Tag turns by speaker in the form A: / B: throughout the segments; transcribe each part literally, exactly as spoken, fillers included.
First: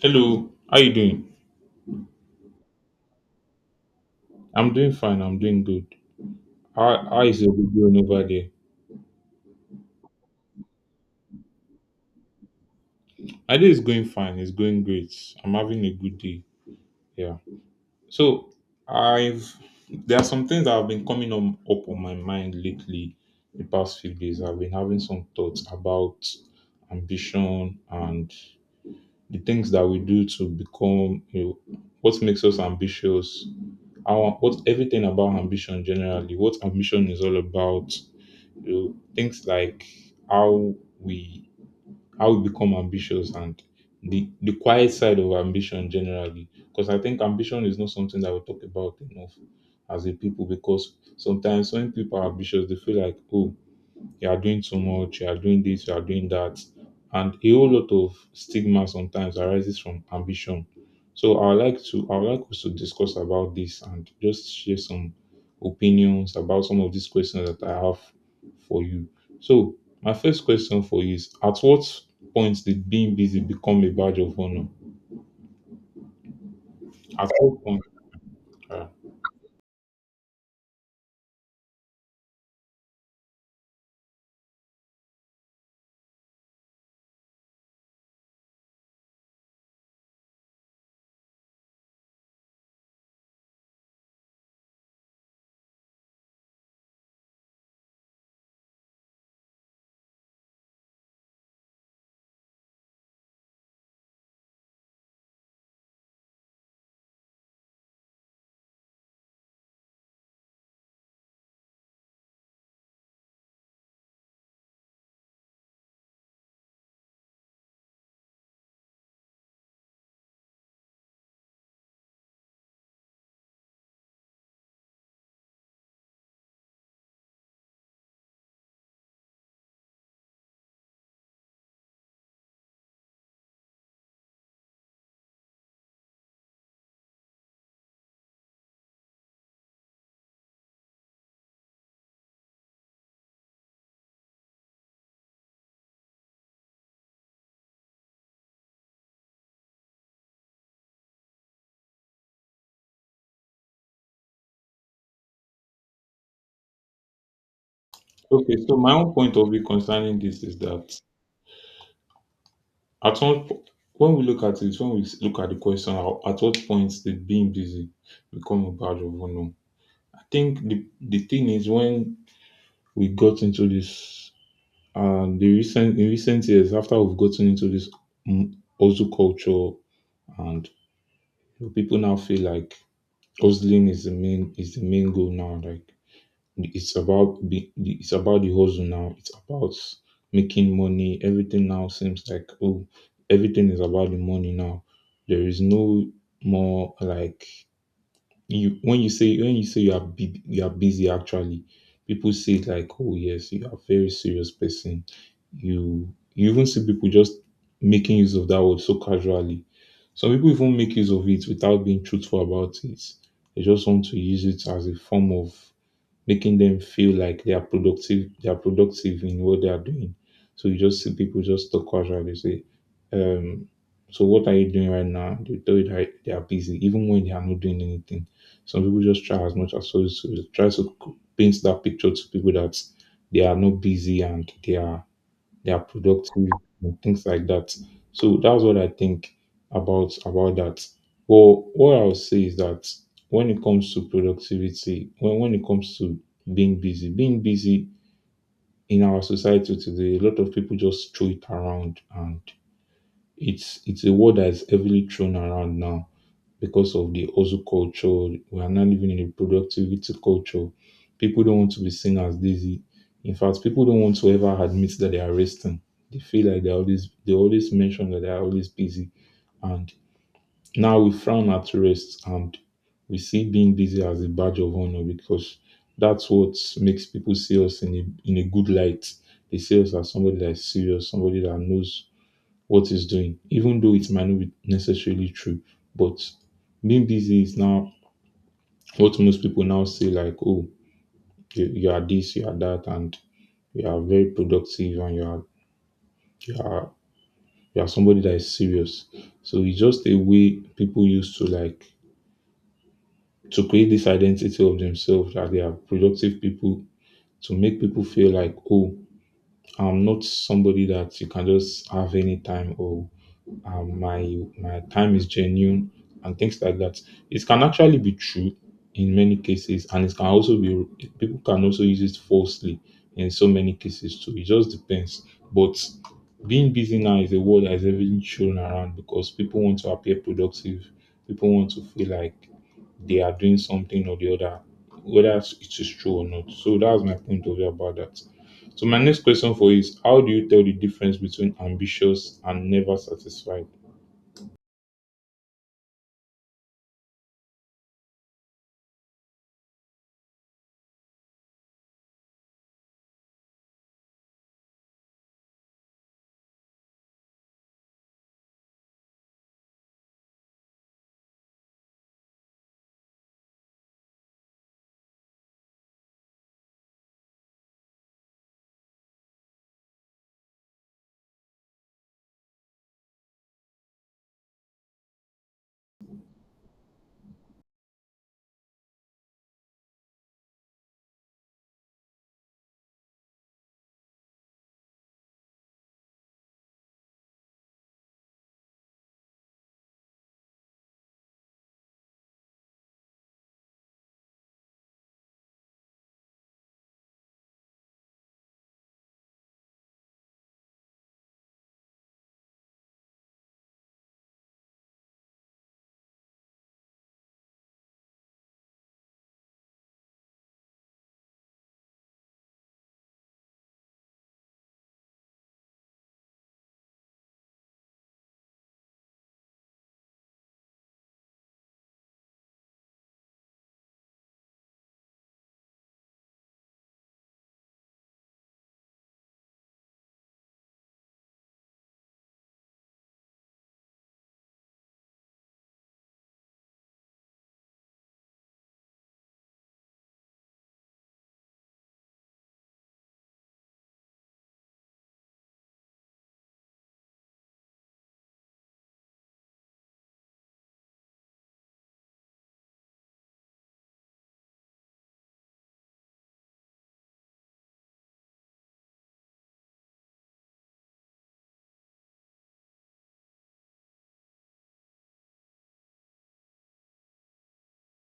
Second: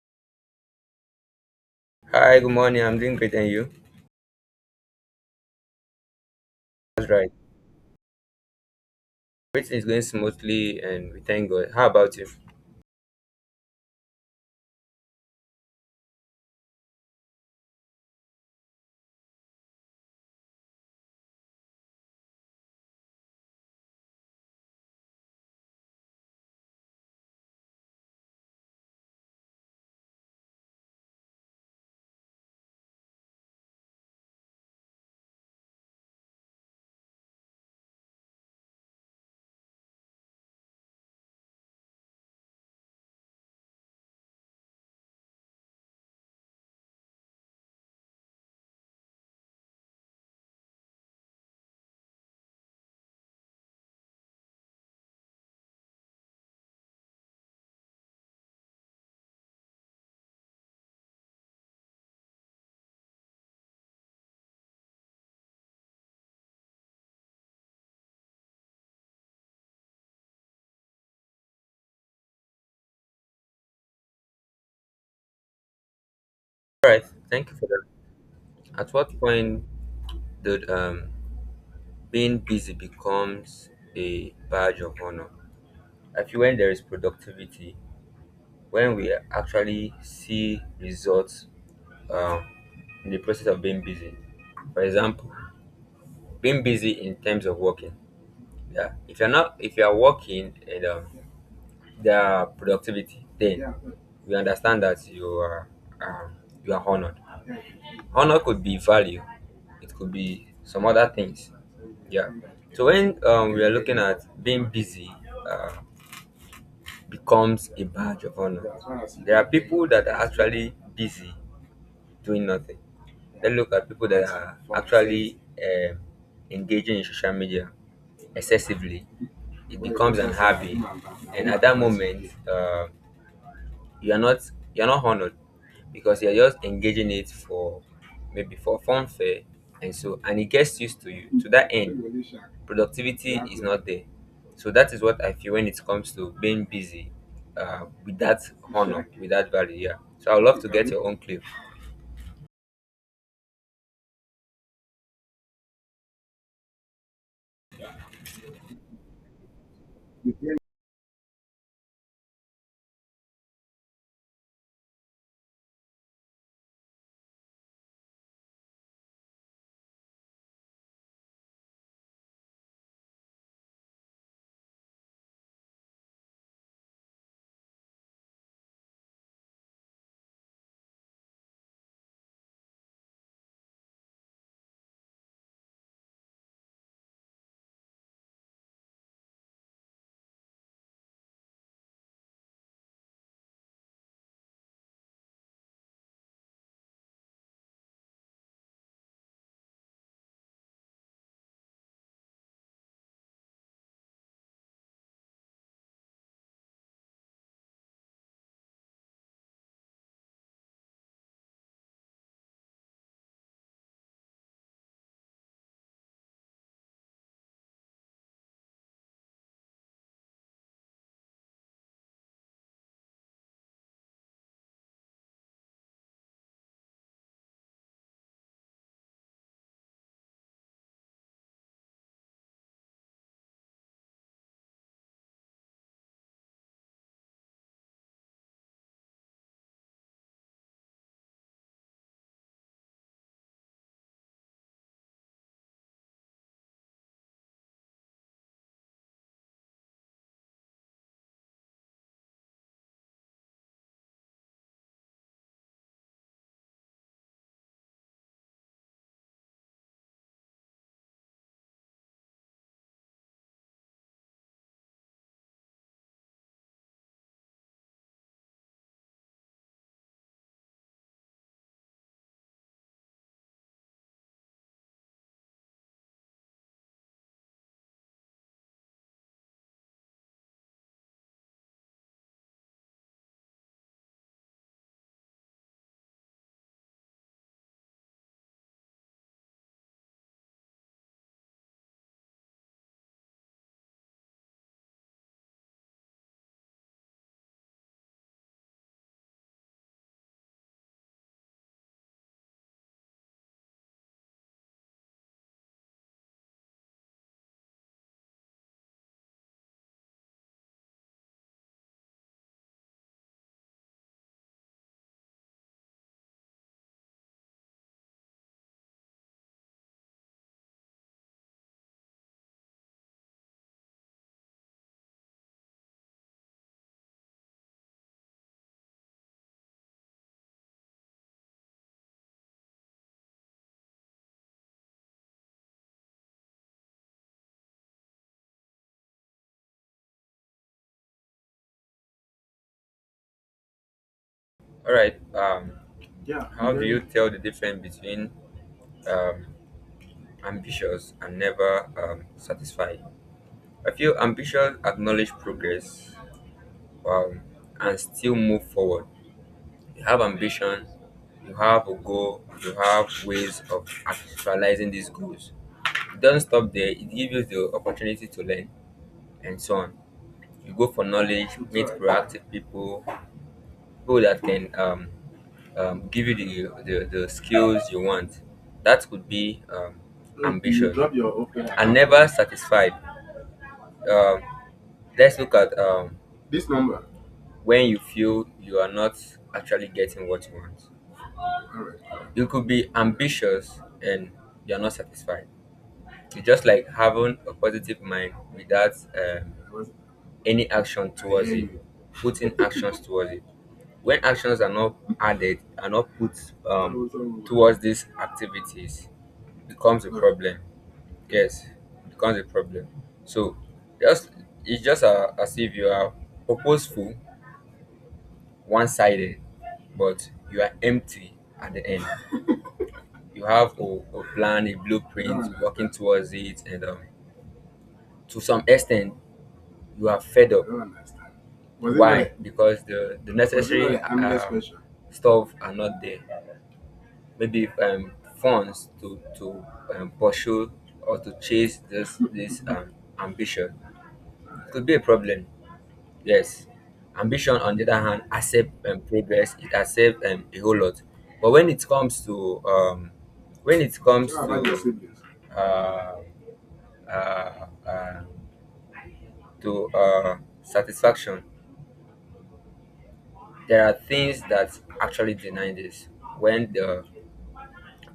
A: Hello, how you doing?
B: Hi, good morning. I'm doing great, and you?
A: I'm doing fine. I'm doing good. How
B: That's
A: how
B: right.
A: is your day going over there?
B: Everything is going smoothly, and we thank God. How about you?
A: My day is going fine. It's going great. I'm having a good day. Yeah. So I've There are some things that have been coming on, up on my mind lately. The past few days, I've been having some thoughts about ambition and the things that we do to become. You know, what makes us ambitious? Our what Everything about ambition generally. What ambition is all about. You know, things like how we how we become ambitious and the the quiet side of ambition generally. Because I think ambition is not something that we talk about enough as a people, because sometimes when people are ambitious they feel like, oh, you are doing too much, you are doing this, you are doing that. And a whole lot of stigma sometimes arises from ambition. So I would like to I would like us to discuss about this and just share some opinions about some of these questions that I have for you. So my first question for you is, at what point did being busy become a badge of honor?
B: All right.
A: At
B: Thank you
A: what
B: for
A: point?
B: that. At what point did um being busy becomes a badge of honor? I feel when there is productivity, when we actually see results um, in the process of being busy. For example, being busy in terms of working. Yeah. If you're not, if you are working and um, their productivity, then, yeah, we understand that you are um, you are honored. Honor could be value, it could be some other things. Yeah. So when um, we are looking at being busy, uh, becomes a badge of honor. There are people that are actually busy doing nothing. Then look at people that are actually um, engaging in social media excessively. It becomes an hobby, and at that moment, uh, you're not you're not honored because you're just engaging it for maybe for funfair. And so, and it gets used to you. To that end, productivity is not there. So that is what I feel when it comes to being busy, uh, with that honor, with that value. Yeah, so I'd love to get your own clip.
A: Okay, so my own point of view concerning this is that, At what po when we look at it, when we s- look at the question, how at what point did being busy become a badge of honor? I think the the thing is, when we got into this, and the recent in recent years after we've gotten into this mm, hustle culture, and people now feel like hustling is the main is the main goal now. Like, it's about be, it's about the hustle now. It's about making money. Everything now seems like, oh, everything is about the money now. There is no more like, you, when you say when you say you are bu- you are busy actually. People say like, oh yes, you are a very serious person. You you even see people just making use of that word so casually. Some people even make use of it without being truthful about it. They just want to use it as a form of making them feel like they are productive, they are productive in what they are doing. So you just see people just talk casual. They say, um, "So what are you doing right now?" They tell you that they are busy, even when they are not doing anything. Some people just try as much as possible to try to paint that picture to people that they are not busy and they are they are productive and things like that. So that's what I think about about that. Well, what I'll say is that when it comes to productivity, when when it comes to being busy, being busy in our society today, a lot of people just throw it around, and it's it's a word that is heavily thrown around now because of the hustle culture. We are now living in a productivity culture. People don't want to be seen as lazy. In fact, people don't want to ever admit that they are resting. They feel like they always they always mention that they are always busy, and now we frown at rest and we see being busy as a badge of honor because that's what makes people see us in a in a good light. They see us as somebody that's serious, somebody that knows what he's doing, even though it might not be necessarily true. But being busy is now what most people now say, like, oh, you, you are this, you are that, and you are very productive and you are you are you are somebody that is serious. So it's just a way people used to, like, to create this identity of themselves that they are productive people, to make people feel like, oh, I'm not somebody that you can just have any time, or um, my my time is genuine and things like that. It can actually be true in many cases, and it can also be, people can also use it falsely in so many cases too. It just depends. But being busy now is a word that is heavily thrown around because people want to appear productive. People want to feel like they are doing something or the other, whether it is true or not. So that's my point of view about that. So my next question for you is: how do you tell the difference between ambitious and never satisfied?
B: All right. um Yeah, how do you tell the difference between um ambitious and never um satisfied? I feel ambitious, acknowledge progress, um, and still move forward. You have ambition, you have a goal, you have ways of actualizing these goals. Don't stop there, it gives you the opportunity to learn and so on. You go for knowledge, meet proactive people, people that can um, um, give you the, the, the skills you want. That could be um, ambition. And never satisfied. Um, Let's look at um, this number. When you feel you are not actually getting what you want. All right. Right. You could be ambitious and you're not satisfied. You just like having a positive mind without um, I any action towards it, you. Putting actions towards it. When actions are not added, are not put I um, was on. Towards these activities, becomes a, right, problem. Yes, it becomes a problem. So just it's just uh, as if you are purposeful, one-sided, but you are empty at the end. You have a, a plan, a blueprint, working towards it, and um, to some extent, you are fed up. Was it why? Like, because the the was it necessary, like, endless um, question stuff are not there. Maybe um, funds to to um, pursue or to chase this this um, ambition could be a problem. Yes, ambition on the other hand accept um, progress. It accept um, a whole lot. But when it comes to um, when it comes to uh, uh, uh, to uh, satisfaction, there are things that actually deny this when the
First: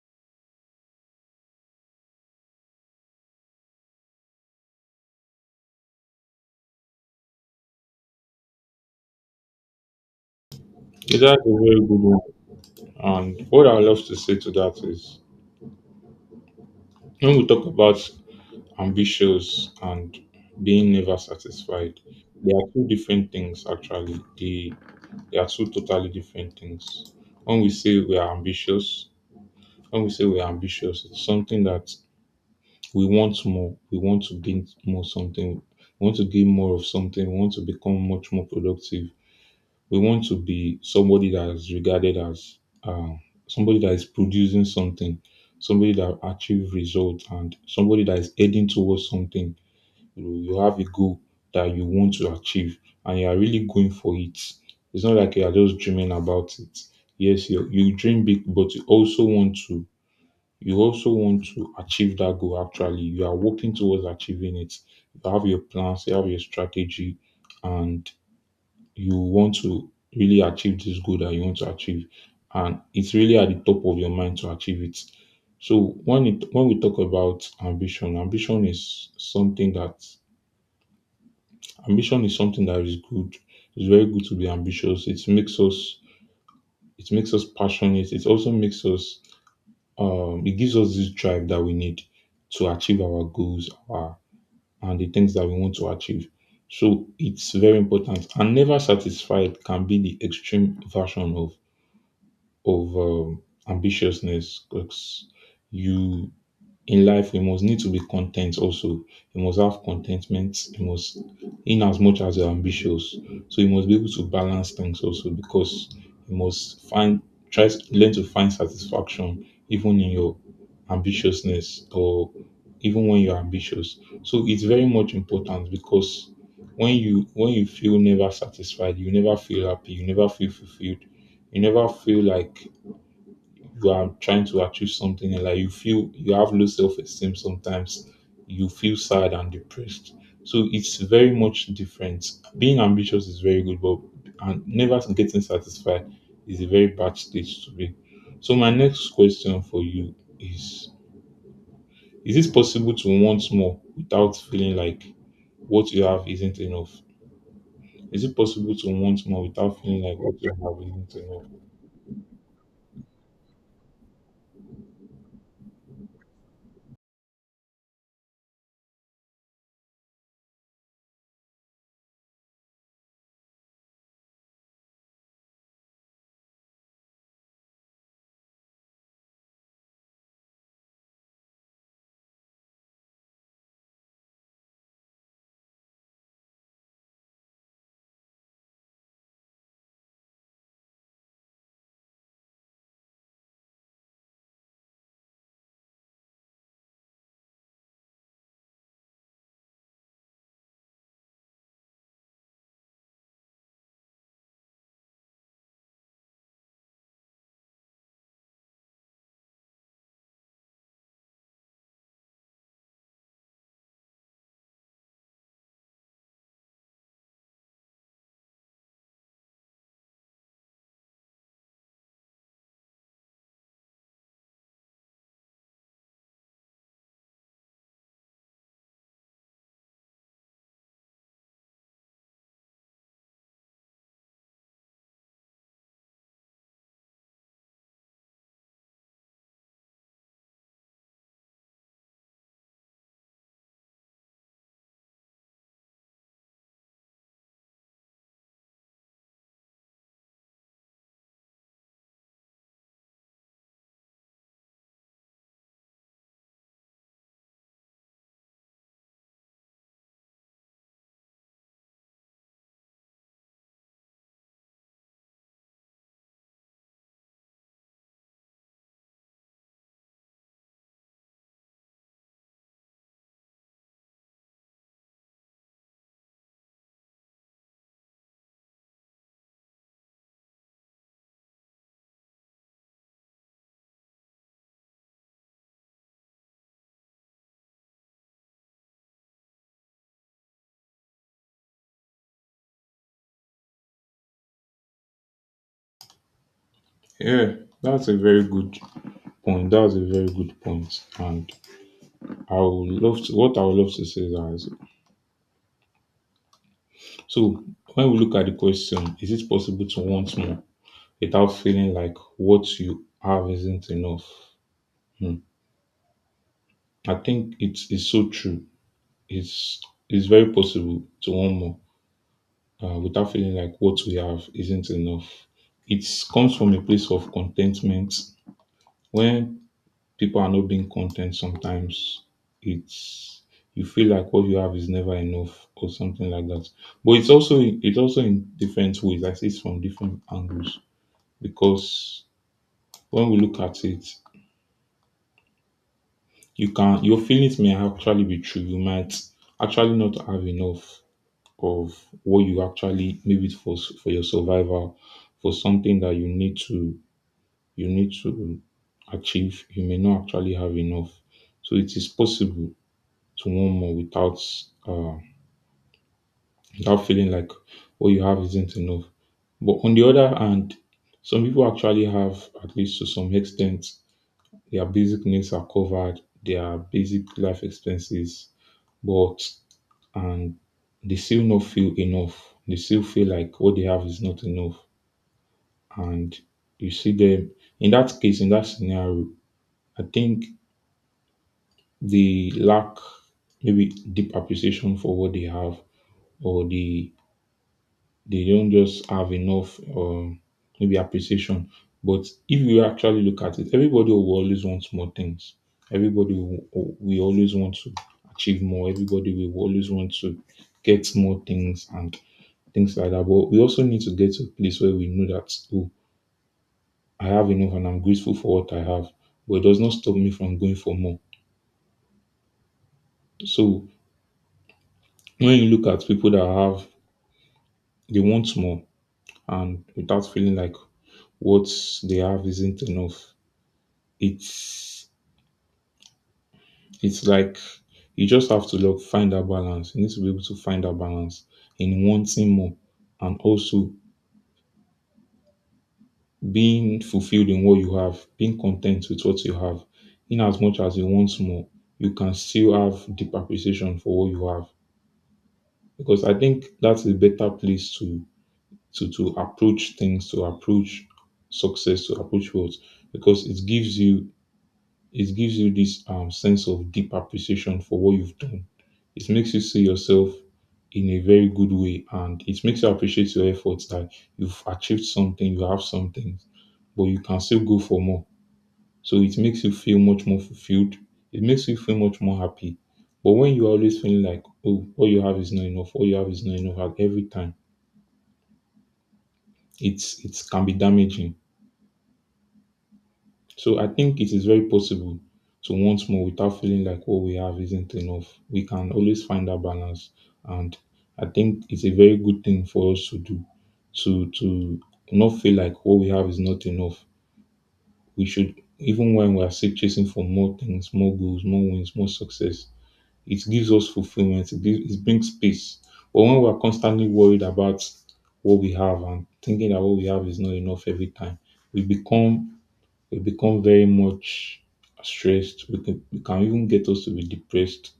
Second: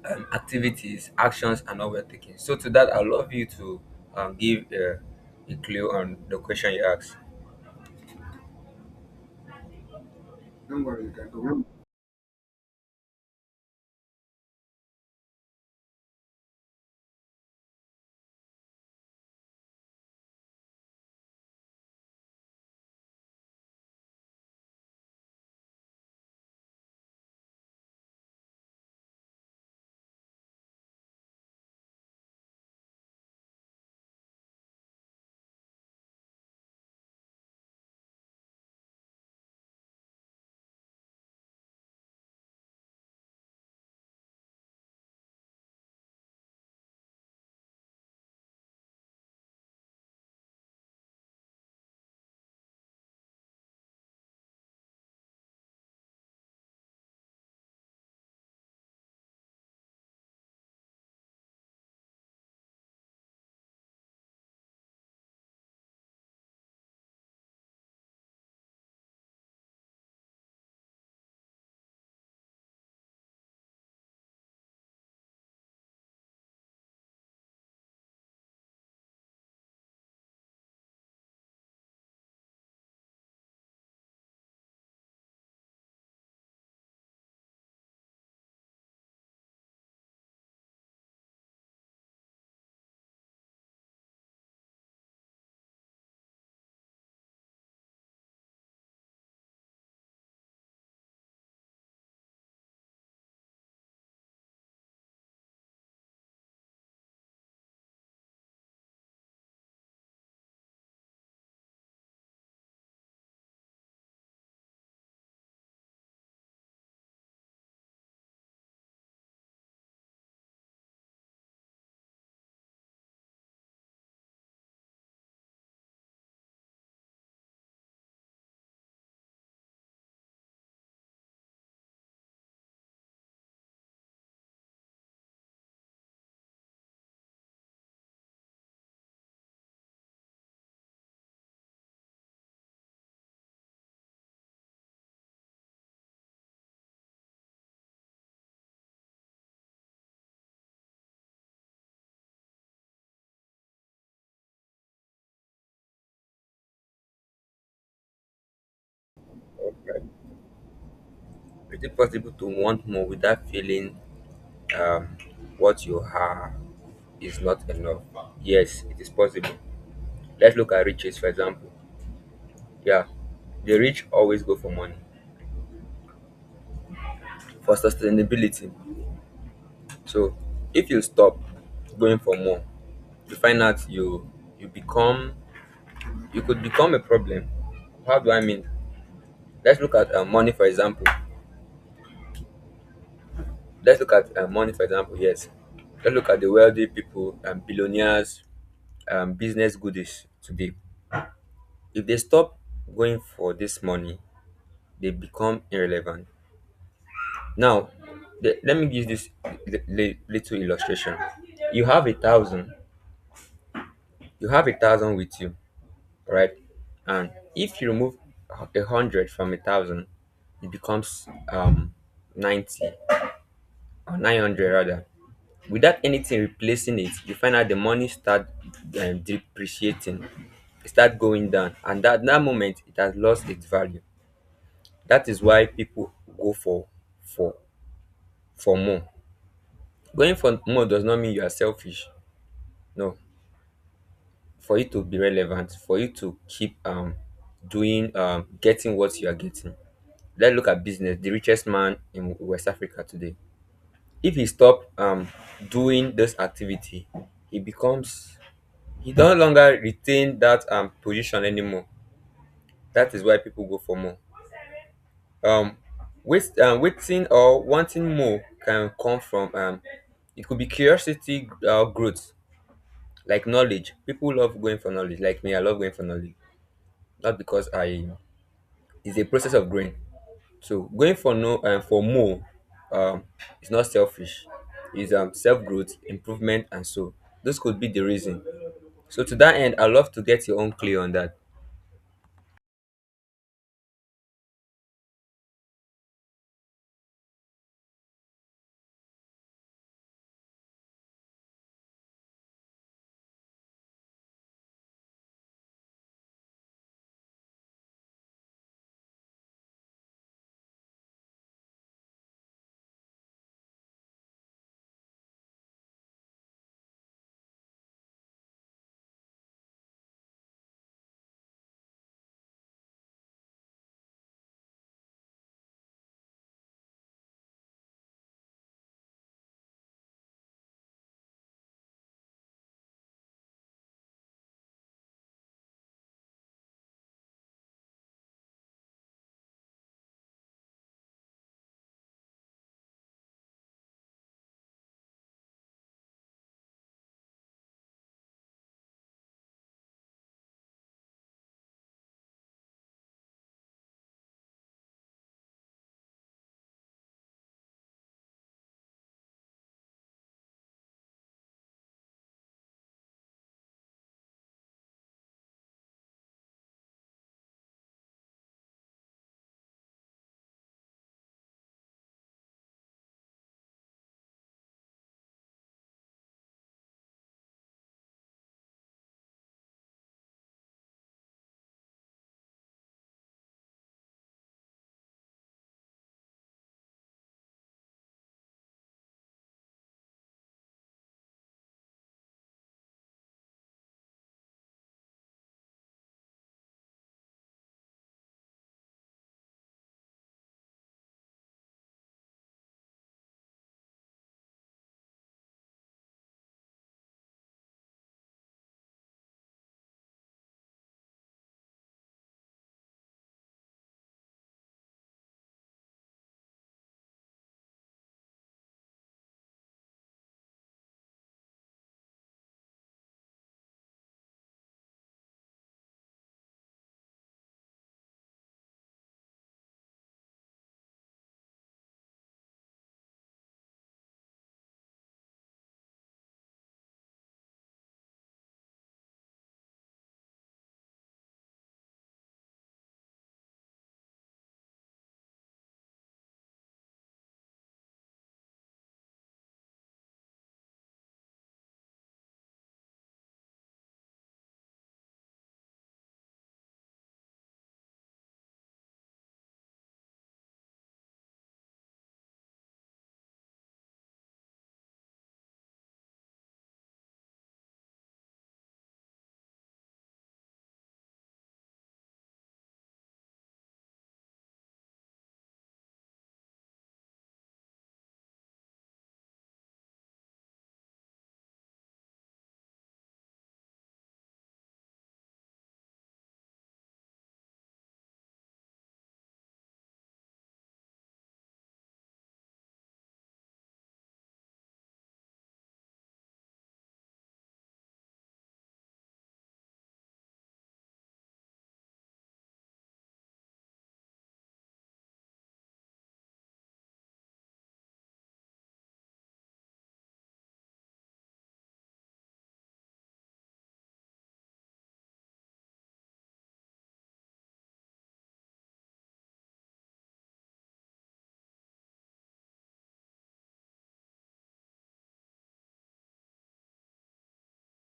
B: um, activities, actions are not well taken. So to that, I love you to um, give uh, a clue on the question you asked.
A: Yeah, that's a very good one. And what I love to say to that is, when we talk about ambitious and being never satisfied, they are two different things actually. They, they are two totally different things. When we say we are ambitious, when we say we are ambitious, it's something that we want more. We want to gain more something. We want to gain more of something. We want to become much more productive. We want to be somebody that is regarded as uh, somebody that is producing something, somebody that achieve results, and somebody that is heading towards something. You, know, you have a goal that you want to achieve, and you are really going for it. It's not like you are just dreaming about it. Yes, you, you dream big, but you also want to you also want to achieve that goal. Actually, you are working towards achieving it. You have your plans, you have your strategy, and you want to really achieve this goal that you want to achieve, and it's really at the top of your mind to achieve it. So when it when we talk about ambition, ambition is something that ambition is something that is good. It's very good to be ambitious. it makes us it makes us passionate. It also makes us, um it gives us this drive that we need to achieve our goals our, and the things that we want to achieve. So it's very important. And never satisfied can be the extreme version of of um, ambitiousness, because you, in life you must need to be content also. You must have contentment. You must, in as much as you're ambitious, so you must be able to balance things also, because you must find try to learn to find satisfaction even in your ambitiousness, or even when you're ambitious. So it's very much important, because when you when you feel never satisfied, you never feel happy, you never feel fulfilled, you never feel like you are trying to achieve something, and like you feel you have low self-esteem sometimes, you feel sad and depressed. So it's very much different. Being ambitious is very good, but and never getting satisfied is a very bad stage to be. So my next question for you is is it possible to want more without feeling like what you have isn't enough? Is it possible to want more without feeling like what you have isn't enough?
B: Is it possible to want more without feeling um, what you have is not enough? Yes, it is possible. Let's look at riches, for example. Yeah, the rich always go for money for sustainability. So, if you stop going for more, you find out you you become you could become a problem. How do I mean? Let's look at uh, money, for example. Let's look at uh, money, for example. Yes, let's look at the wealthy people and billionaires um, business goodies today. If they stop going for this money, they become irrelevant. Now, the, let me give this li- li- little illustration. You have a thousand, you have a thousand with you, right? And if you remove a hundred from a thousand, it becomes um ninety or nine hundred rather. Without anything replacing it, you find out the money start um, depreciating, it start going down, and at that moment it has lost its value. That is why people go for for for more. Going for more does not mean you are selfish. No. For you to be relevant, for you to keep um doing um getting what you are getting. Let's look at business. The richest man in West Africa today. If he stop um doing this activity, he becomes he no longer retain that um position anymore. That is why people go for more. um wait um Waiting or wanting more can come from um it could be curiosity or growth, like knowledge. People love going for knowledge, like me. I love going for knowledge, not because I it's a process of growing. So going for no um, for more um is not selfish. It's um self-growth improvement, and so those could be the reason. So to that end, I love to get your own clear on that.
A: Yeah, that's a very good point. That's a very good point. And I would love to, what I would love to say is, so when we look at the question, is it possible to want more without feeling like what you have isn't enough? Hmm. I think it's it's so true. It's it's very possible to want more, uh, without feeling like what we have isn't enough. It comes from a place of contentment. When people are not being content sometimes, it's, you feel like what you have is never enough or something like that. But it's also, it's also in different ways, I see it from different angles, because when we look at it, you can your feelings may actually be true. You might actually not have enough of what you actually, maybe for for your survival, for something that you need to, you need to achieve. You may not actually have enough. So it is possible to one more without uh, without feeling like what you have isn't enough. But on the other hand, some people actually have, at least to some extent, their basic needs are covered, their basic life expenses, but and they still not feel enough. They still feel like what they have is not enough. And you see them in that case, in that scenario, I think they lack maybe deep appreciation for what they have, or the they don't just have enough um maybe appreciation. But if you actually look at it, everybody will always want more things. Everybody will, we always want to achieve more. Everybody will always want to get more things and things like that. But we also need to get to a place where we know that, oh, I have enough and I'm grateful for what I have. But it does not stop me from going for more. So when you look at people that have, they want more and without feeling like what they have isn't enough, it's it's like you just have to look find that balance. You need to be able to find that balance in wanting more and also being fulfilled in what you have, being content with what you have. In as much as you want more, you can still have deep appreciation for what you have. Because I think that's a better place to to to approach things, to approach success, to approach words, because it gives you It gives you this um, sense of deep appreciation for what you've done. It makes you see yourself in a very good way, and it makes you appreciate your efforts that you've achieved something, you have something, but you can still go for more. So it makes you feel much more fulfilled. It makes you feel much more happy. But when you always feel like, oh, what you have is not enough, what you have is not enough at every time, it's it can be damaging. So I think it is very possible to want more without feeling like what we have isn't enough. We can always find that balance, and I think it's a very good thing for us to do, to to not feel like what we have is not enough. We should, even when we are still chasing for more things, more goals, more wins, more success, it gives us fulfillment. It, gives, it brings peace. But when we are constantly worried about what we have and thinking that what we have is not enough every time, we become we become very much stressed. We can, we can even get us to be depressed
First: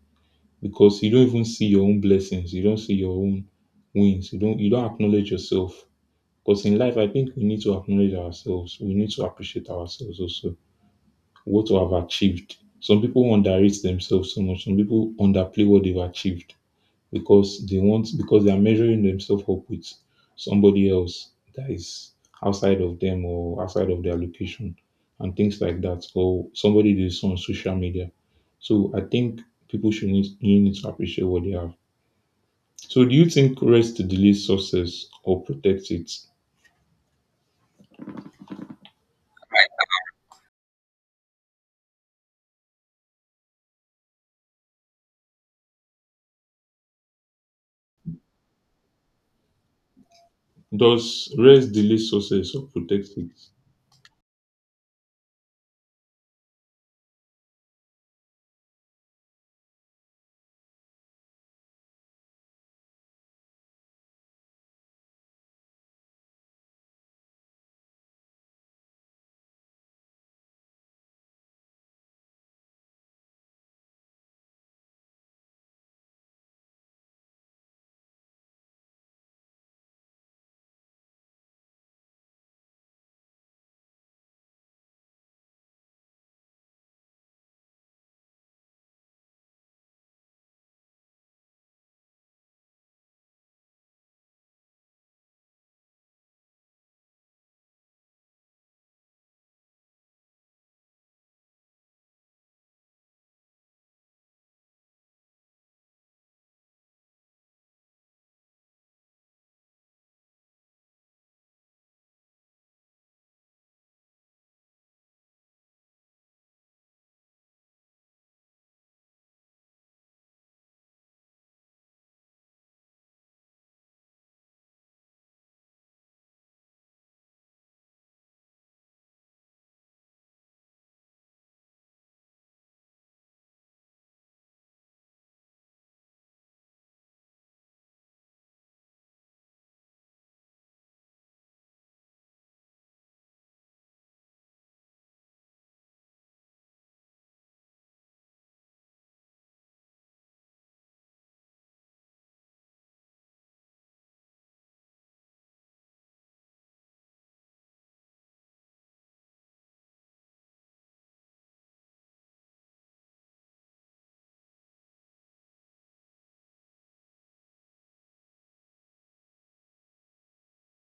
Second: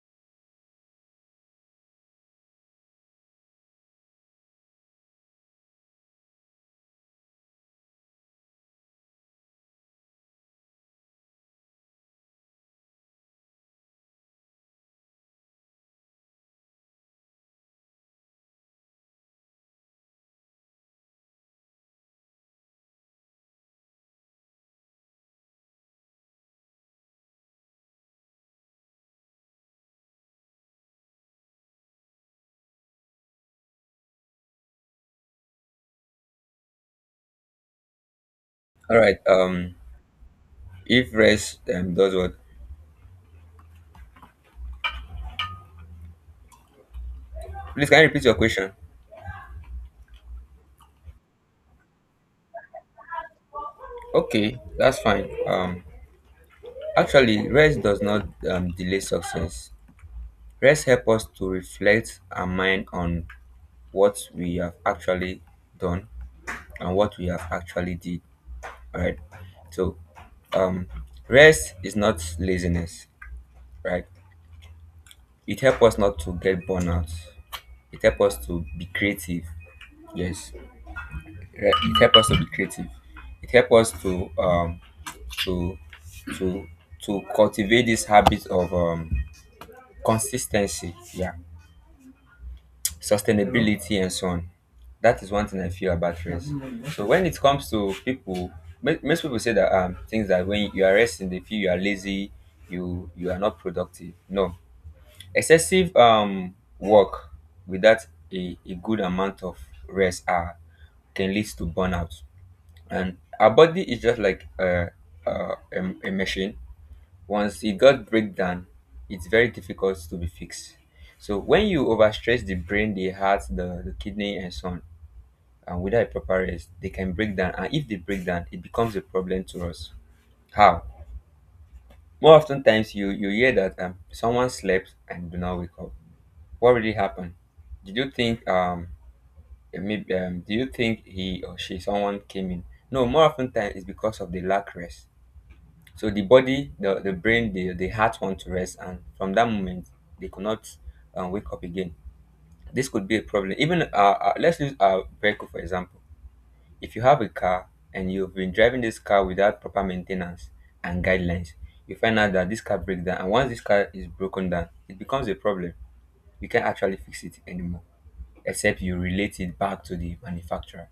A: because you don't even see your own blessings. You don't see your own wins. You don't you don't acknowledge yourself. Because in life, I think we need to acknowledge ourselves. We need to appreciate ourselves also. What we have achieved. Some people underrate themselves so much. Some people underplay what they've achieved because they want because they are measuring themselves up with somebody else that is outside of them or outside of their location and things like that, or somebody that is on social media. So I think people should need, you need to appreciate what they have. So do you think rest delays success or protects it?
B: All right. Um if rest um, does what, please can you repeat your question?
A: Does rest delay success or protect it?
B: Okay, that's fine. um Actually, rest does not um, delay success. Rest helps us to reflect our mind on what we have actually done and what we have actually did. Right. So, um, rest is not laziness. Right. It helps us not to get burnout. It helps us to be creative. Yes. Re- It helps us to be creative. It helps us to um to to to cultivate this habit of um consistency. Yeah, sustainability and so on. That is one thing I feel about rest. So when it comes to people, mo- most people say that um things that when you are resting, they feel you are lazy, you you are not productive. No, excessive um work without a, a good amount of rest are can lead to burnout, and our body is just like a a, a, a machine. Once it got breakdown, it's very difficult to be fixed. So when you overstress the brain, the heart, the, the kidney, and so on, and without a proper rest, they can break down. And if they break down, it becomes a problem to us. How? More often times, you you hear that um, someone slept and do not wake up. What really happened? Did you think um, eh, maybe um, Do you think he or she someone came in? No, more often times it's because of the lack rest. So the body, the, the brain, the, the heart want to rest, and from that moment, they could not um, wake up again. This could be a problem. Even uh, uh, let's use our vehicle for example. If you have a car and you've been driving this car without proper maintenance and guidelines, you find out that this car breaks down, and once this car is broken down, it becomes a problem. You can't actually fix it anymore, except you relate it back to the manufacturer.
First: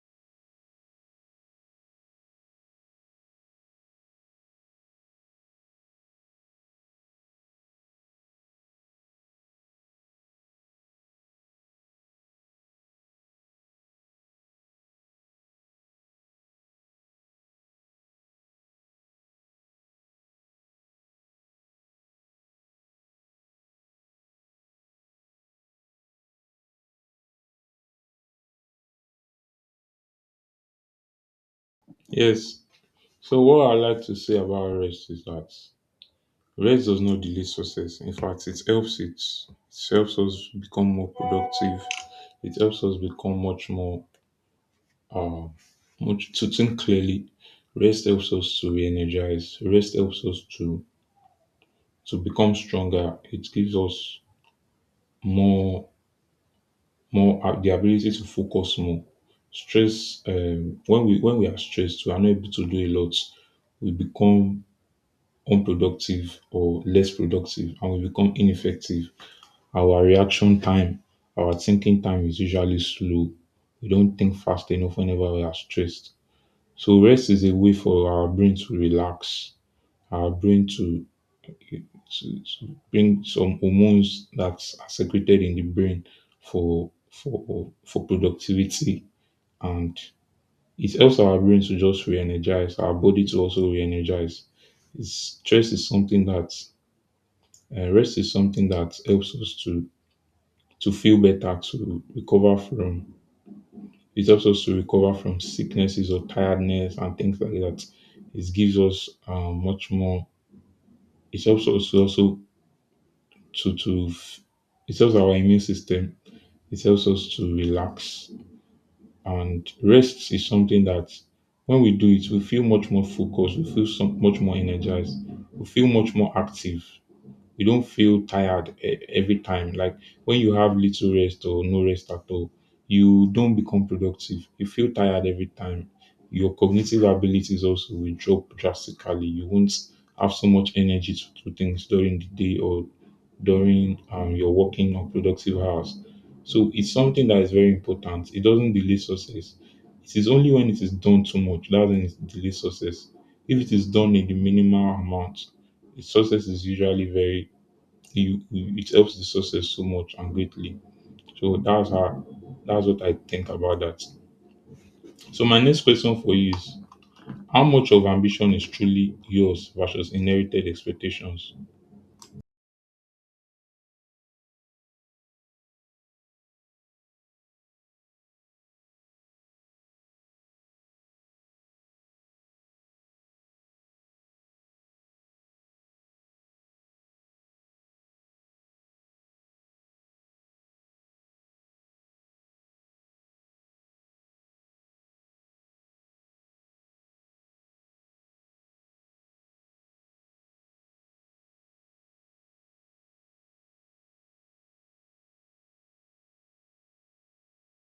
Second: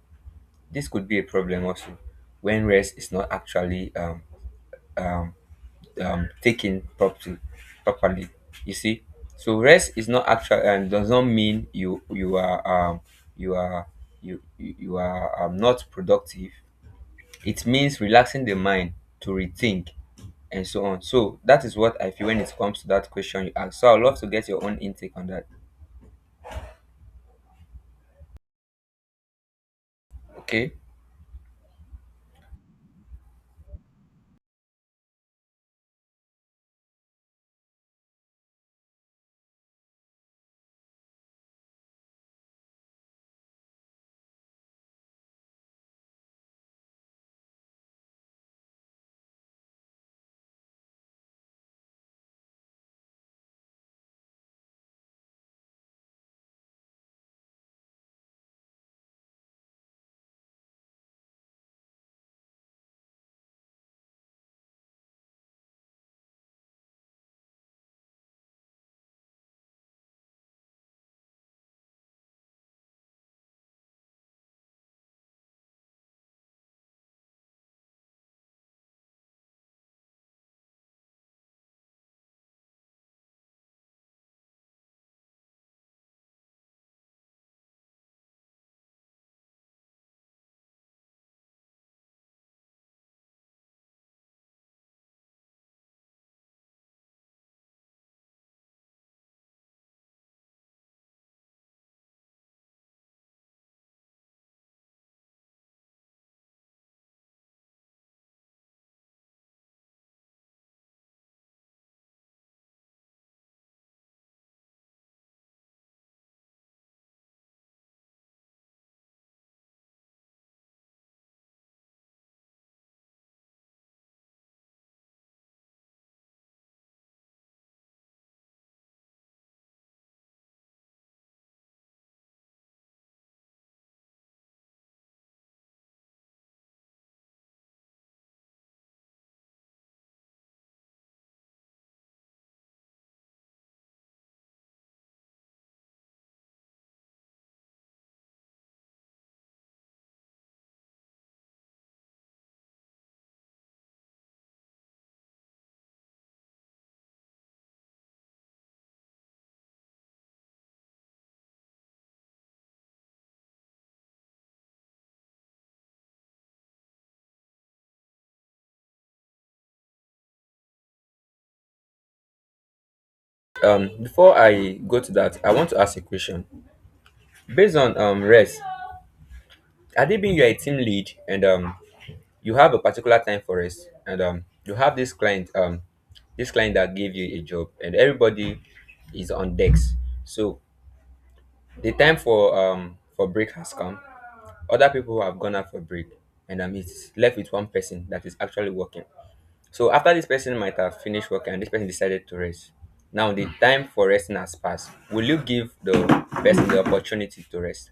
B: This could be a problem also when rest is not actually um, um, um, taken properly properly You see, so rest is not actual and does not mean you you are um you are you you you are um, not productive. It means relaxing the mind to rethink and so on. So that is what I feel when it comes to that question you asked. So I'd love to get your own intake on that. Okay.
A: Yes. So what I like to say about rest is that rest does not delay success. In fact, it helps it, it helps us become more productive. It helps us become much more uh much to think clearly. Rest helps us to re-energize. Rest helps us to to become stronger. It gives us more more uh, the ability to focus more. Stress um, when we when we are stressed, we are not able to do a lot. We become unproductive or less productive, and we become ineffective. Our reaction time, our thinking time is usually slow. We don't think fast enough whenever we are stressed. So rest is a way for our brain to relax, our brain to, to, to bring some hormones that are secreted in the brain for for for productivity, and it helps our brain to just re-energize, our body to also re-energize. It's- Stress is something that uh, rest is something that helps us to to feel better, to recover from. It helps us to recover from sicknesses or tiredness and things like that. It gives us uh, much more. It helps us to also to to. f- It helps our immune system. It helps us to relax, and rest is something that when we do it, we feel much more focused. We feel so much more energized. We feel much more active. You don't feel tired e- every time. Like when you have little rest or no rest at all, you don't become productive. You feel tired every time. Your cognitive abilities also will drop drastically. You won't have so much energy to do things during the day, or during um, your working or productive hours. So it's something that is very important. It doesn't delay success. It is only when it is done too much that when it delays success. If it is done in the minimal amount, the success is usually very you, it helps the success so much and greatly. So that's how that's what I think about that. So my next question for you is, how much of ambition is truly yours versus inherited expectations?
B: Um before I go to that, I want to ask a question based on um rest. Had it been you are a team lead and um you have a particular time for rest, and um you have this client um this client that gave you a job and everybody is on decks. So the time for um for break has come. Other people have gone out for break, and um it's left with one person that is actually working. So after this person might have finished working and this person decided to rest, now the time for resting has passed. Will you give the person the opportunity to rest?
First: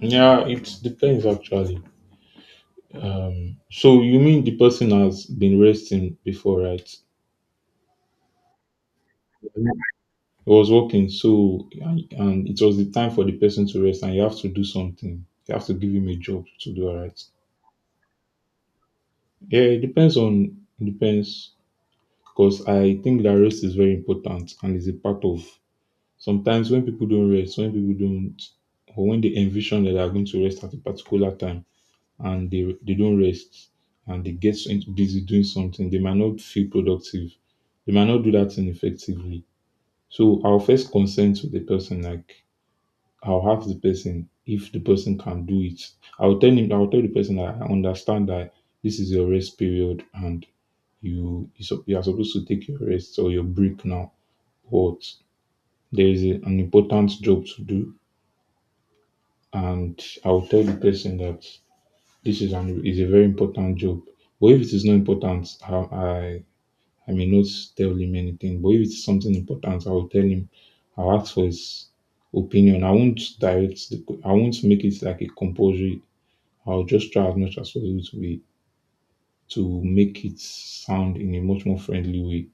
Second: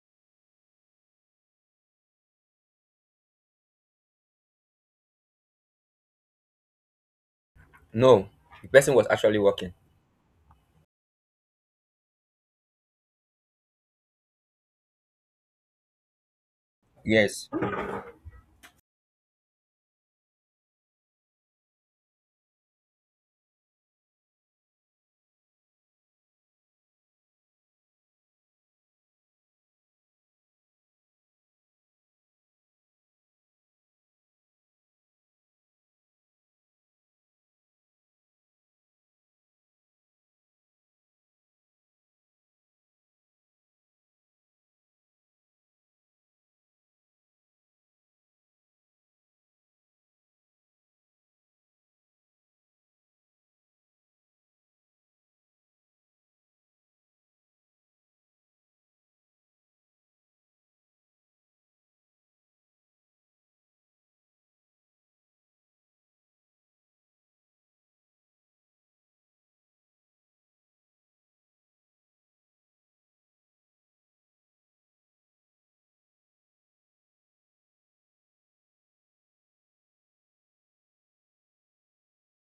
A: Yeah, it depends actually. Um, so you mean the person has been resting before, right?
B: No, the person was actually
A: It
B: working.
A: was working, so and, and it was the time for the person to rest, and you have to do something. You have to give him a job to do, all right?
B: Yes.
A: Yeah, it depends on it depends because I think that rest is very important and is a part of sometimes when people don't rest, when people don't or when they envision that they are going to rest at a particular time, and they they don't rest, and they get so busy doing something, they might not feel productive. They might not do that thing effectively. So I'll first consent to the person, like, I'll ask the person if the person can do it. I'll tell him I'll tell the person that I understand that this is your rest period, and you you sup- you are supposed to take your rest or your break now, but there is a- an important job to do. And I'll tell the person that this is an is a very important job, but if it is not important, i i, I may not tell him anything. But if it's something important, I'll tell him I'll ask for his opinion. I won't direct the, co- I won't make it like a compulsory. I'll just try as much as possible to be to make it sound in a much more friendly way,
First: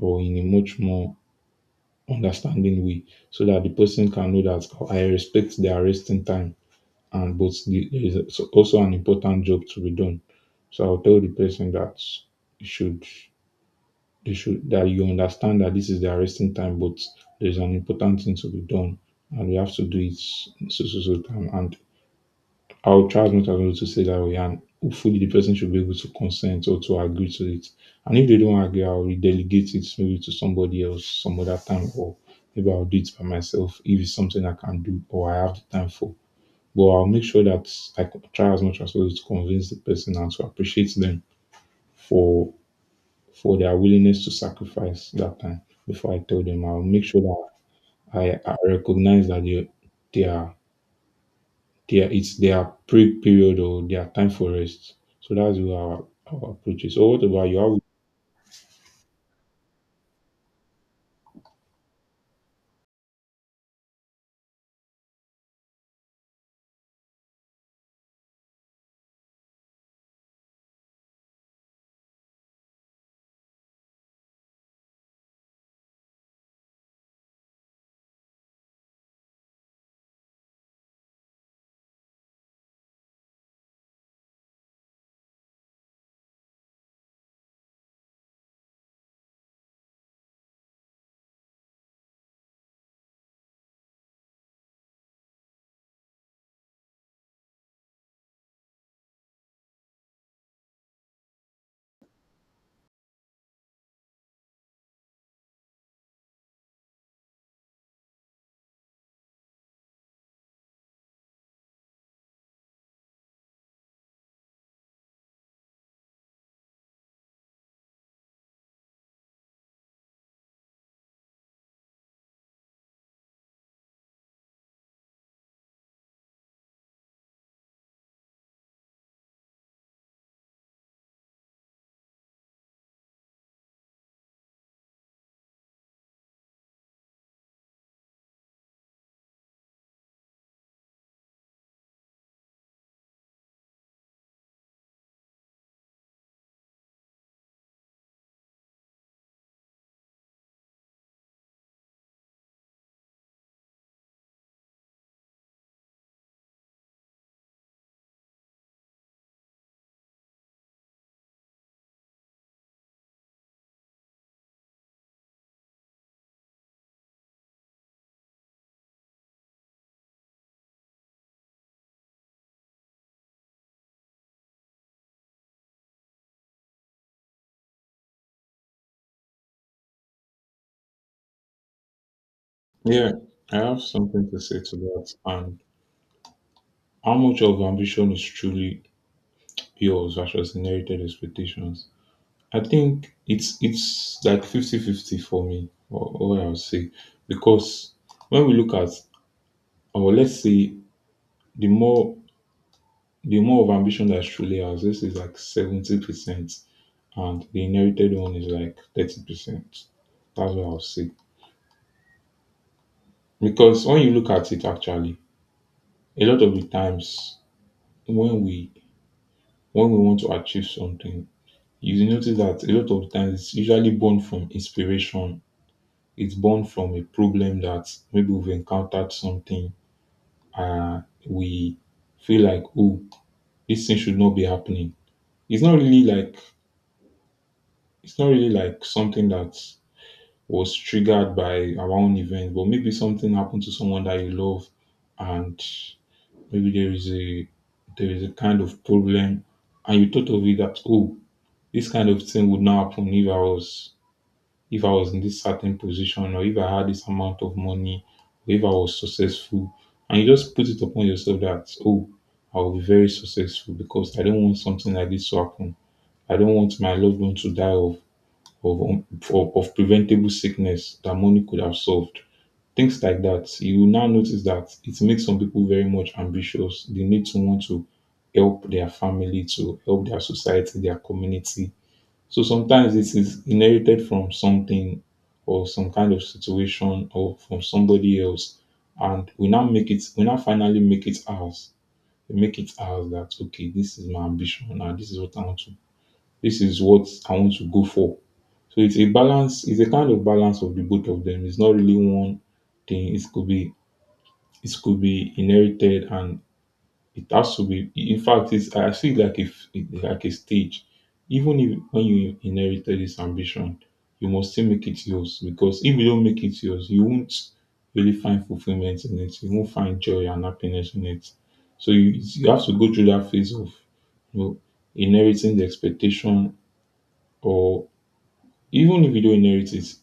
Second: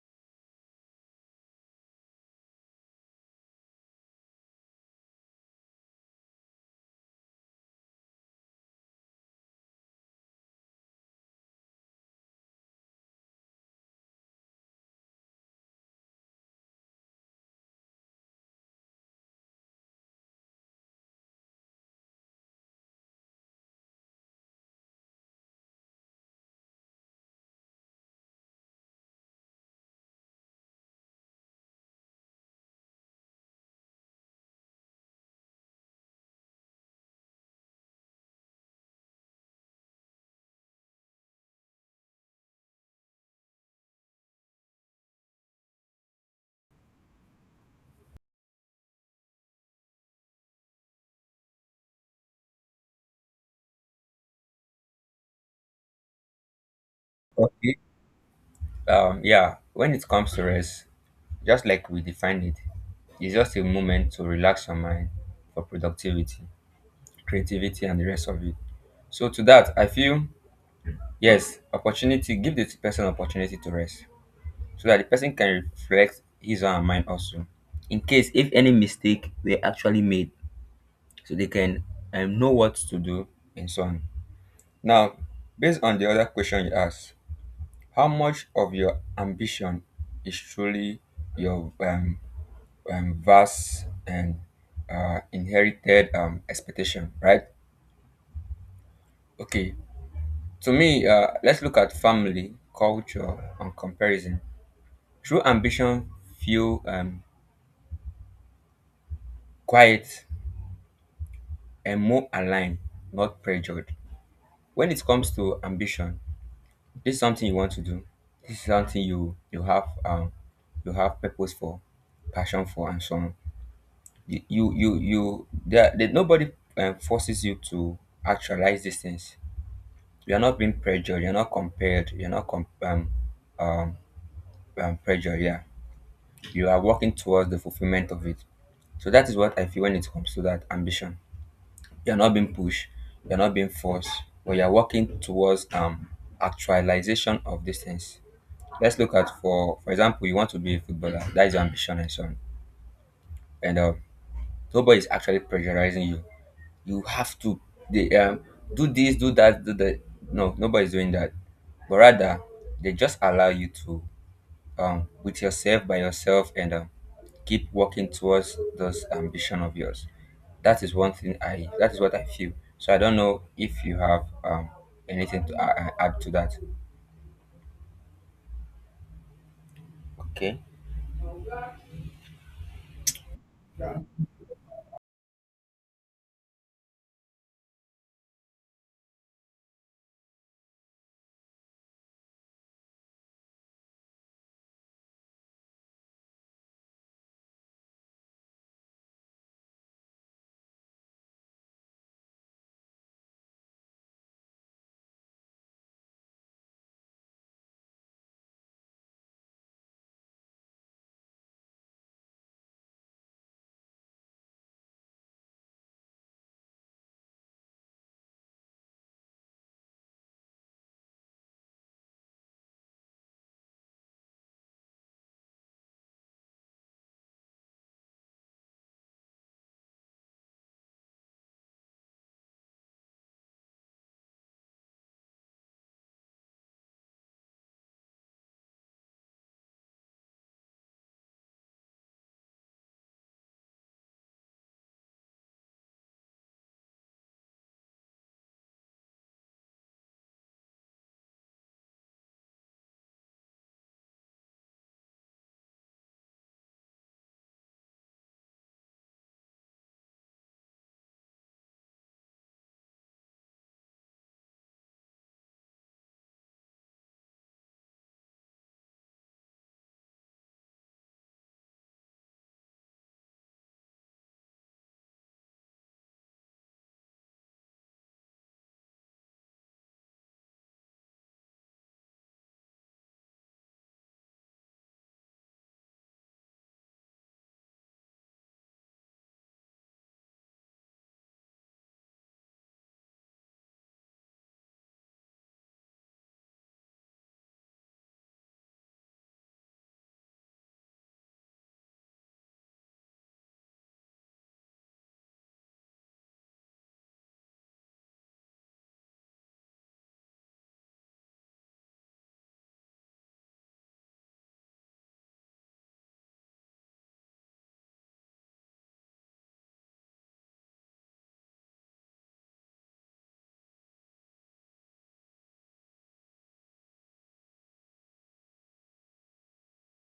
A: or in a much more understanding way, so that the person can know that, "Oh, I respect their resting time, and but the, there is also an important job to be done." So I'll tell the person that you should they should that you understand that this is their resting time, but there's an important thing to be done and we have to do it in so so so time. And I would try as much as possible to say that way, and hopefully the person should be able to consent or to agree to it. And if they don't agree, I'll delegate it maybe to somebody else some other time, or maybe I'll do it by myself if it's something I can do or I have the time for. But I'll make sure that I co- try as much as possible to convince the person and to appreciate them for for their willingness to sacrifice that time before I tell them. I'll make sure that I, I recognize that they, they are their it's their break period or their time for rest. So that's where our, our approach is. So what about you?
B: Okay.
A: How-
B: Um, yeah, when it comes to rest, just like we defined it, it's just a moment to relax your mind for productivity, creativity, and the rest of it. So to that, I feel yes, opportunity, give the person opportunity to rest so that the person can reflect his or her mind also. In case if any mistake were actually made, so they can um, know what to do and so on. Now, based on the other question you asked, how much of your ambition is truly your um, um, vast and uh, inherited um, expectation, right? Okay, to me, uh, let's look at family, culture, and comparison. True ambition feel um, quiet and more aligned, not pressured. When it comes to ambition, this is something you want to do. This is something you you have um, you have purpose for, passion for, and so on. You you you, you there, there nobody um, forces you to actualize these things. You're not being pressured. You're not compared. You're not com- um, um, um, pressured. Yeah, you are working towards the fulfillment of it. So that is what I feel when it comes to that ambition. You're not being pushed. You're not being forced, but you're working towards um actualization of these things. Let's look at for for example, you want to be a footballer. That is your ambition and so on. And uh, nobody is actually pressurizing you. You have to they um do this, do that, do that. No, nobody's doing that but rather they just allow you to um, with yourself by yourself and um, keep working towards those ambition of yours. That is one thing I that is what I feel. So I don't know if you have um, anything to uh, add to that. Okay.
A: Yeah, I have something to say to that. And how much of ambition is truly yours versus inherited expectations? I think it's it's like fifty fifty for me, or or I would say. Because when we look at, or let's say, the more the more of ambition that's truly ours, this is like seventy percent, and the inherited one is like thirty percent. That's what I'll say. Because when you look at it actually, a lot of the times when we when we want to achieve something, you notice that a lot of the times it's usually born from inspiration. It's born from a problem that maybe we've encountered something, uh we feel like, oh, this thing should not be happening. It's not really like it's not really like something that was triggered by our own event, but maybe something happened to someone that you love, and maybe there is a there is a kind of problem, and you thought of it that, oh, this kind of thing would not happen if I was if I was in this certain position, or if I had this amount of money, or if I was successful, and you just put it upon yourself that, oh, I will be very successful because I don't want something like this to happen. I don't want my loved one to die of of, um, of, of preventable sickness that money could have solved. Things like that. You will now notice that it makes some people very much ambitious. They need someone to help their family, to help their society, their community. So sometimes it is inherited from something or some kind of situation or from somebody else. And we now make it, we now finally make it ours. We make it ours that, okay, this is my ambition. Now, this is what I want to, this is what I want to go for. So it's a balance, it's a kind of balance of the both of them. It's not really one thing. It could be it could be inherited, and it has to be, in fact, it's, I see it like, if like a stage. Even if when you inherited this ambition, you must still make it yours, because if you don't make it yours, you won't really find fulfillment in it. You won't find joy and happiness in it. So you, you have to go through that phase of, you know, inheriting the expectation, or even if you don't inherit it,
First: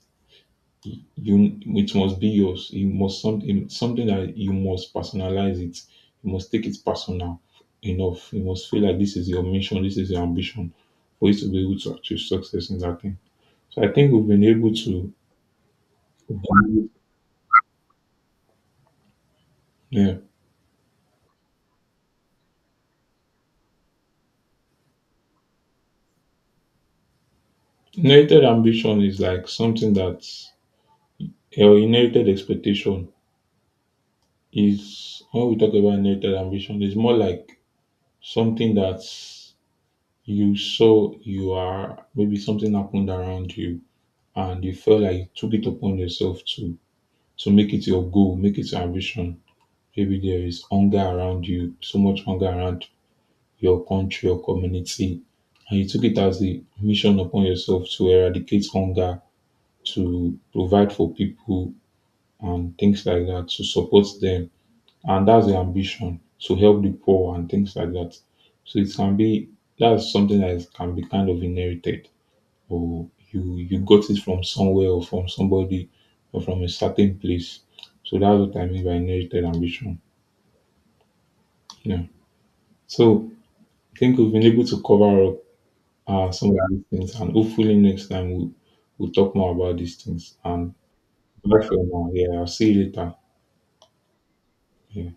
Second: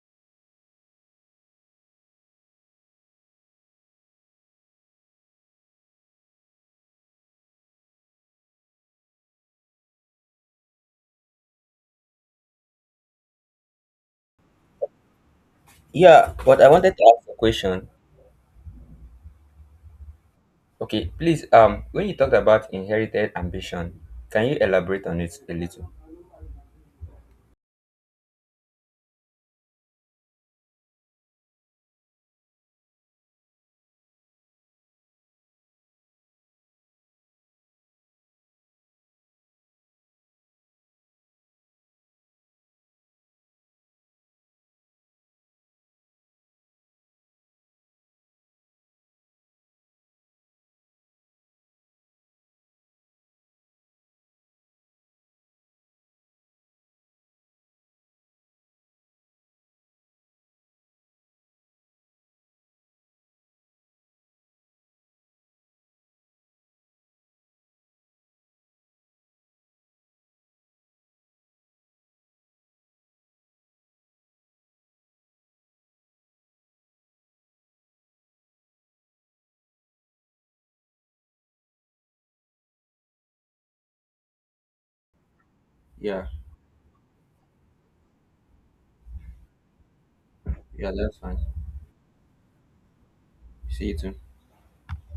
A: you it must be yours. You must something something that you must personalize it. You must take it personal enough. You must feel like this is your mission, this is your ambition, for you to be able to achieve success in that thing. So I think we've been able to.
B: Yeah, but I wanted to ask a question.
A: Yeah.
B: Okay, please, um when you talked about inherited ambition, can you elaborate on it a little?
A: Inherited ambition is like something that, or inherited expectation, is when we talk about inherited ambition, it's more like something that you saw you are maybe something happened around you, and you felt like you took it upon yourself to to make it your goal, make it your ambition. Maybe there is hunger around you, so much hunger around your country, your community, and you took it as a mission upon yourself to eradicate hunger, to provide for people and things like that, to support them. And that's the ambition, to help the poor and things like that. So it can be that's something that is- can be kind of inherited, or you you got it from somewhere or from somebody or from a certain place. So that's what I mean by inherited ambition. Yeah. So I think we've been able to cover up
B: Yeah.
A: uh, some of these things, and hopefully next time we'll, we'll talk more about these things. And
B: Yeah, that's fine.
A: bye for now. Yeah, I'll see you later.
B: See you too.
A: Yeah.